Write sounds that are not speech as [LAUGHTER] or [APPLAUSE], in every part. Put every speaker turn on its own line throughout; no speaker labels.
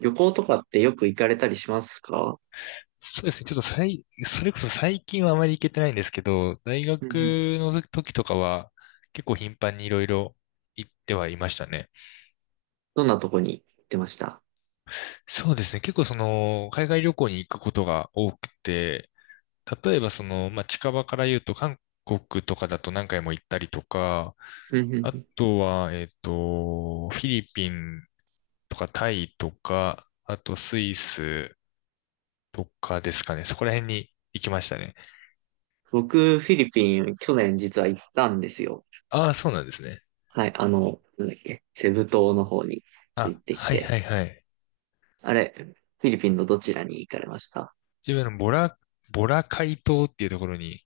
旅行とかってよく行かれたりしますか？
そうですね。ちょっとそれこそ最近はあまり行けてないんですけど、大
う
学
んうん。
の時とかは結構頻繁にいろいろ行ってはいましたね。
どんなとこに行ってました？
そうですね。結構海外旅行に行くことが多くて、例えば近場から言うと韓国とかだと何回も行ったりとか、
うんうん
あ
うん。
とは、フィリピンとかタイとか、あとスイスとかですかね。そこら辺に行きましたね。
僕、フィリピン、去年実は行ったんですよ。
ああ、そうなんですね。
はい、なんだっけ、セブ島の方にちょっと行
あ、
ってき
はい
て。
はいはい。
あれ、フィリピンのどちらに行かれました？
自分のボラ海島っていうところに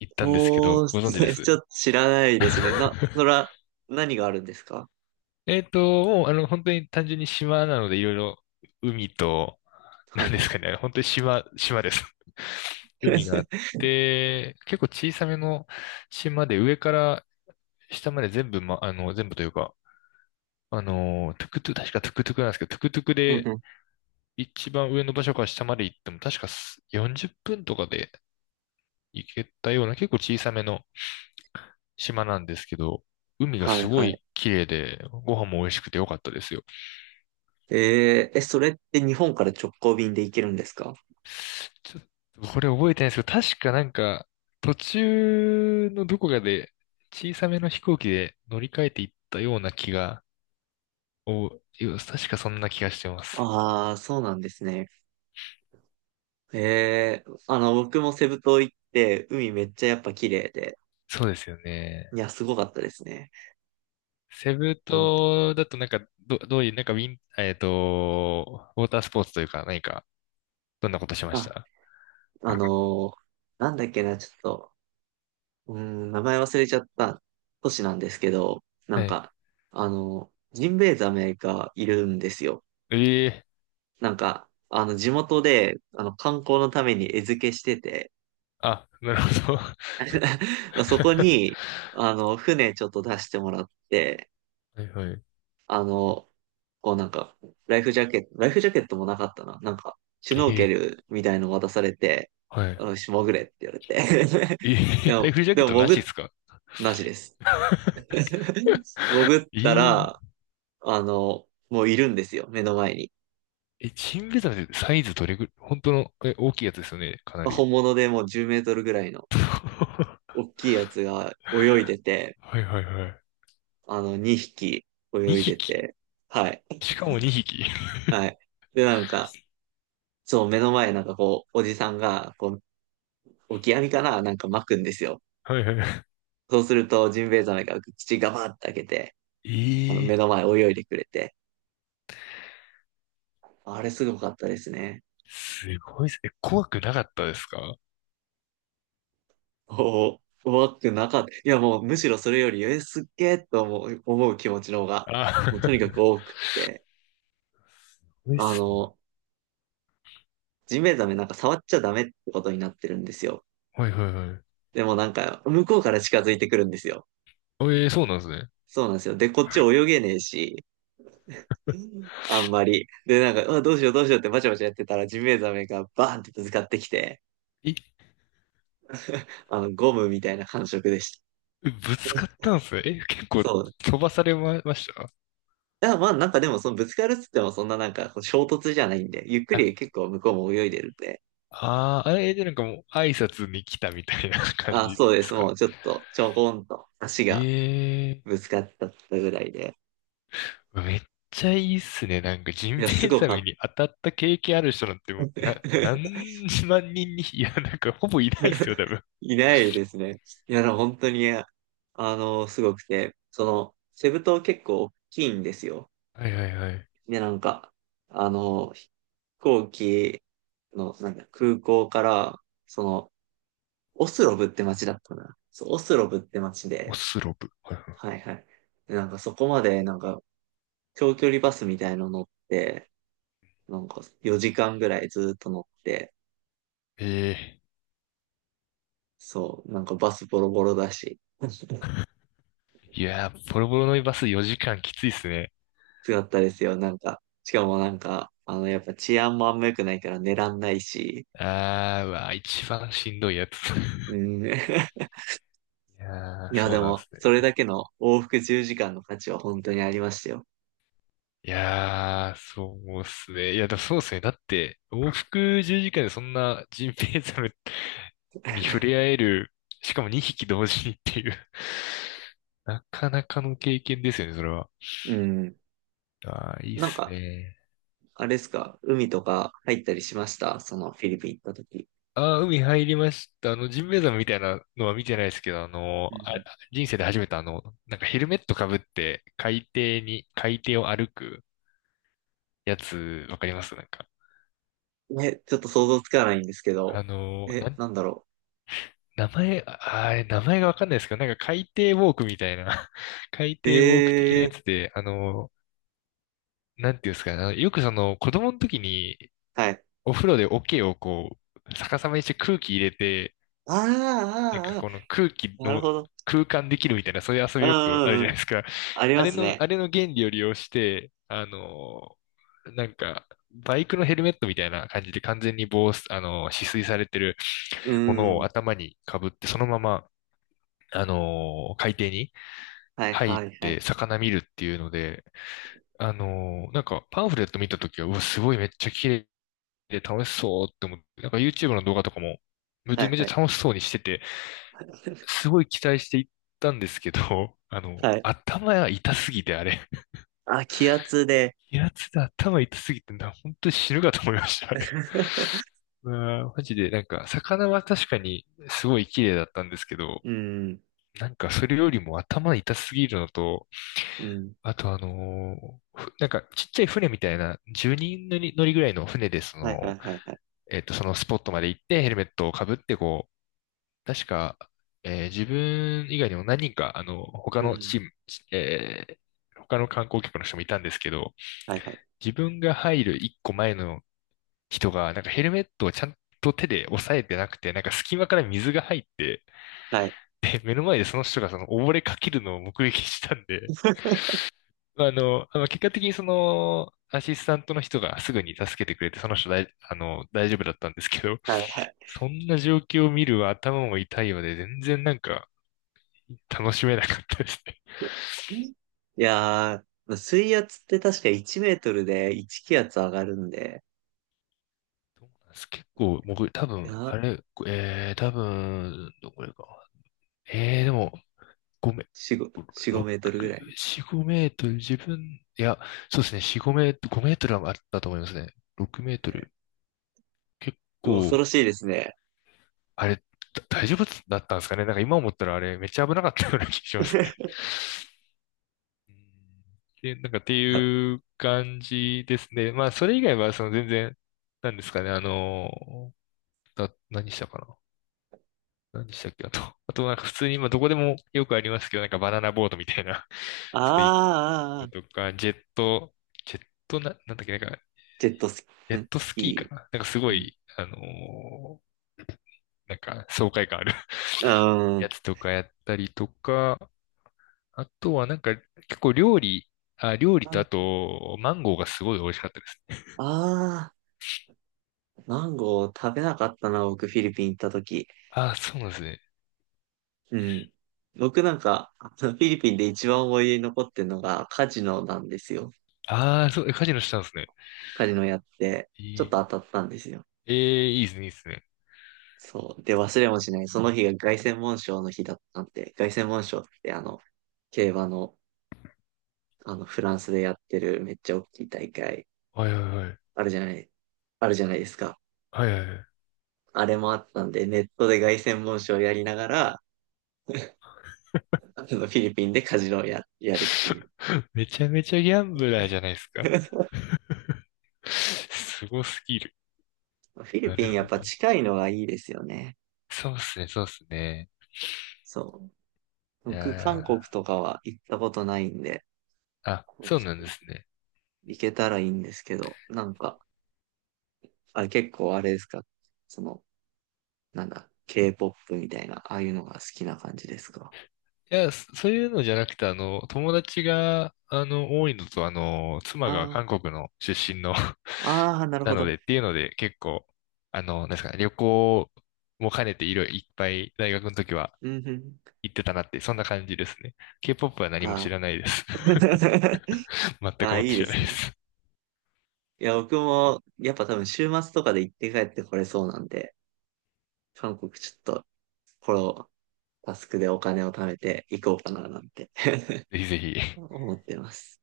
行ったんですけ
お
ど、
ー、
ご存知で
[LAUGHS] ちょ
す？
っと知らないですね。
[LAUGHS]
そら、何があるんですか？
えっと、もう、あの、本当に単純に島なので、いろいろ海と、
は
な
い
んで
は
す
い。
かね、本当に島、島です。 [LAUGHS] 海があっ
[LAUGHS]
て、結構小さめの島で、上から下まで全部、ま、あの、全部というか、トゥクトゥ、確かトゥクトゥクなんですけど、トゥクトゥク
うん
で
うん。
一番上の場所から下まで行っても、確か40分とかで行けたような、結構小さめの島なんですけど、海が
は
す
い
ご
はい。
い綺麗で、ご飯も美味しくて良かったですよ。
それって日本から直行便で行けるんですか？
ちょっとこれ覚えてないんですけど、確かなんか、途中のどこかで小さめの飛行機で乗り換えていったような気が、お、確かそんな気がしてます。
ああー、そうなんですね。ええ、僕もセブ島行って、海めっちゃやっぱ綺麗で、
そうですよね。
いや、すごかったですね。
セブ
あ、
島だとなんか、どういう、なんかウィン、えっと、ウォータースポーツというか何か、どんなことしまし
あ、
た？
あのーなんだっけな、ちょっと、名前忘れちゃった都市なんですけど、なん
はい。
か、ジンベエザメがいるんですよ。
ええ、
なんか、地元で、観光のために餌付けしてて、
あ、なるほど。[LAUGHS]
[LAUGHS] そこ
は
に、船ちょっと出してもらって、
いはい。
あの、こうなんか、ライフジャケットもなかったな。なんか、シュノー
え
ケ
え、
ルみたいの渡されて、
はい。
よし、潜れって言われて。
え
[LAUGHS] で
[LAUGHS] ライ
も、
フジャ
で
ケッ
も
トなし
潜
で
っ、
すか？
なしです。[LAUGHS] 潜っ
え
た
ー、
ら、もういるんですよ、目の前に。
え、チンベザメってサイズどれぐらい、本当の、大きいやつですよね、かなり。
本物でもう10メートルぐらいの
[LAUGHS] は
大きいやつが泳いでて、
いはいは
2匹
い。
泳い
2
で
匹。
て、はい、
しかも2匹。
はい。で、なんか、そう、目の前なんかこう、おじさんが、こう、オキアミかななんか巻くんですよ。
[LAUGHS] はいは
そうすると、ジンベエザメが口ガバッて開けて、
い。ええ
目
ー。
の前泳いでくれて、あれすごかったですね。
すごいっすね。え、怖くなかったですか？
おお、怖くなかった。いや、もうむしろそれより、すっげえと思う気持ちの方が、
あ、
もうとにかく
[LAUGHS]
多くって、
怖いっ
あ
すね。
の、ジンベエザメなんか触っちゃダメってことになってるんですよ。
はいはいはい。
でもなんか、向こうから近づいてくるんですよ。
ええー、そうなんですね。
そうなんですよ。で、こっち泳げねえし、あんまり。で、なんか、あ、どうしようどうしようってバチャバチャやってたら、ジンベエザメがバーンってぶつかってきて、
え、
ゴムみたいな感触でした。
ぶつかったんですね。え、結構
そう。
飛ばされま、ました？
だからまあなんかでもそのぶつかるっつってもそんななんかこう衝突じゃないんで、ゆっく
あ、
り結構向こうも泳いでるんで、
あーあれでなんかもう挨拶に来たみたいな感
あ、
じで
そうです。
すか
も
ね。
うちょっとちょこんと足が
ええ。
ぶつかっちゃったぐらいで。
めっちゃいいっすね。なんか、ジ
い
ン
や、す
ベエ
ご
ザ
かっ
メ
た。
に当たった経験ある人なんてもう、
[LAUGHS]
何万人に、いや、なんか、ほぼいないっすよ、多分。
いないですね。いや、でも本当に、すごくて、その、セブ島結構大きいんですよ。
はいはいはい。
で、なんか、飛行機の、なんか空港から、その、オスロブって街だったかな。そう、オスロブって街
オ
で、
スロブ。はいはい。
はいはい。なんかそこまで、なんか、長距離バスみたいの乗って、なんか4時間ぐらいずっと乗って、
ええ。
そう、なんかバスボロボロだし、[LAUGHS]
いやー、ボロボロのバス4時間きついっすね。
つかったですよ。なんか、しかもなんか、やっぱ治安もあんま良くないから寝らんないし、
あー、うわー、一番しんどいやつ。[LAUGHS]
うん。[LAUGHS] い
いやー、
や、
そ
で
うなんで
も、
す
それ
ね。
だけの往復10時間の価値は本当にありましたよ。
いやー、そうっすね。いや、だそうっすね。だって、往復10時間でそんなジンベエザメに触れ合える、しかも2匹同時にっていう [LAUGHS] なかなかの経験ですよね、それは。
うん。
ああ、いいっ
なん
す
か、
ね。
あれですか、海とか入ったりしました？そのフィリピン行った時。
ああ、海入りました。あの、ジンベエザメみたいなのは見てないですけど、あの、
うん
人生で初めてなんかヘルメットかぶって海底を歩くやつ、わかりますなんか。
ね、ちょっと想像つかないんですけど。
あの、な
え、
ん、
なんだろ
名前、ああれ、名前がわかんないですけど、なんか海底ウォークみたいな、[LAUGHS] 海
う。
底ウォーク的
え
な
え
や
ー、
つで、なんていうんですかね、よくその子供の時に
はい。
お風呂で桶をこう、逆さまにして空気入れて、なん
あ
か
ーあー、
この空気
あーなる
の
ほど。
空間できるみたいな、そういう遊
う
び
ん
よく
う
あるじ
ん
ゃ
う
な
ん。
いですか。
あり
あ
ま
れ
す
の、
ね。
あれの原理を利用して、バイクのヘルメットみたいな感じで完全に防、あの、止水されてる
う
も
ん
の
う
を
ん。
頭に被って、そのまま、海底に
はい
入っ
はいはい。
て魚見るっていうので、なんかパンフレット見たときは、うわ、すごいめっちゃ綺で楽しそうって思って、なんか YouTube の動画とかもめ
は
ちゃ
い
め
は
ち
い。
ゃ楽しそうにしてて、
[LAUGHS]
すごい期待していったんですけど、[LAUGHS]
はい。
頭が痛すぎてあれ、[LAUGHS]
あ、気圧で。
平津で頭痛すぎてな、本当に死ぬかと思いました、あれ。[LAUGHS]
[LAUGHS]
うわーマジで、なんか、魚は確かにすごい綺麗だったんですけど、
うん。
なんかそれよりも頭痛すぎるのと、
うん。
あとあのーふなんかちっちゃい船みたいな10人乗りぐらいの船でそ
はいは
の、
いはいはい。
そのスポットまで行ってヘルメットをかぶってこう、確か、自分以外にも何人か、他
う
のチ
ん。
ーム、えー他の観光客の人もいたんですけど、
はいはい。
自分が入る一個前の人が、なんかヘルメットをちゃんと手で押さえてなくて、なんか隙間から水が入って、
はい。
で、目の前でその人がその溺れかけるのを目撃したんで、
[LAUGHS]
まあの、あの結果的にアシスタントの人がすぐに助けてくれて、その人だい、あの、大丈夫だったんですけど、
はいはい。
そんな状況を見る頭も痛いので、全然なんか、楽しめなかったですね。
いやー、水圧って確か1メートルで1気圧上がるんで、
どうなんです？結構、僕、多
いや
分、あ
ー、
れ、多分、どこれか。でも、ごめん。
4、5、
6、
4、ご
4、
メートルぐらい。
5メートル、自分、いや、そうですね、4、5メートル、5メートルはあったと思いますね。6メートル。結
恐
構、
ろしいですね。
あれ、だ大丈夫だったんですかね。なんか今思ったらあれ、めっちゃ危なかったような気がしますね。
[LAUGHS]
うん。で、なんかって
あー
いう感じですね。まあ、それ以外は、全然、なんですかね、何したかな何したっけあと、[LAUGHS] あとなんか普通に今どこでもよくありますけど、なんかバナナボードみたいな、[LAUGHS] そういう
あ
の
ー、
とか、ジェット、ジェットな、なんだっけ、なんか、
ジェットスキ
ジェ
ー、ん
ット
ス
スキー
キ
かななんかす
ー。
ご
うん。
い、ーなんか爽快感ある [LAUGHS]
う
や
ん。
つとかやったりとか、あとはなんか結構料理とあ
あ
と、マンゴーがすごい美味しかったですね。
あー、マンゴー食べなかったな、僕、フィリピン行った時。
あー、そうなんですね。
うん。僕なんか、[LAUGHS] あのフィリピンで一番思い出に残ってるのがカジノなんですよ。
ああ、そう、えカジノしたんですね。
カジノやって、
え
ちょっ
ー、
と当たったんですよ。
えーいいですね、いいですね。
そう。で、忘れもしない。その日が凱旋門賞の日だったんで、凱旋門賞って競馬の、フランスでやってるめっちゃ大きい大会、
はいはいはい。
あるじゃない、あるじゃないですか。
はいはいはい。
あれもあったんで、ネットで凱旋門賞をやりながら、あのフィリピンでカジノをやるっていう。
[LAUGHS] めちゃめちゃギャンブラーじゃないですか。
[LAUGHS]
すごすぎる。
フィリ
な
ピ
る
ンやっ
ほ
ぱ
ど。
近いのがいいですよね。
そうっすね、そうっすね。
そう。
い
僕、
や
韓国
ー、
とかは行ったことないんで、
あ、
ちょっ
そうなんで
と
すね。
行けたらいいんですけど、なんか、あれ結構あれですか？その、なんだ、K-POP みたいな、ああいうのが好きな感じですか？
いや、そそういうのじゃなくて、友達が、多いのと、妻
あ
が
あ、
韓国の出身の [LAUGHS]
ああ、なる
な
ほ
の
ど。
でっていうので、結構、なんですかね、旅行も兼ねていろいろいっぱい大学の時は
うんうん。
行ってたなって、そんな感じですね。K-POP は何も
あ
知
あ。
らないです。
[LAUGHS]
[LAUGHS] 全
あ
く
あ、
もっ
い
て
いで
知らな
す
いで
ね。
す。
いや、僕も、やっぱ多分週末とかで行って帰ってこれそうなんで、韓国ちょっと、このタスクでお金を貯めて行こうかななんて [LAUGHS]
ぜひぜひ。
思ってます。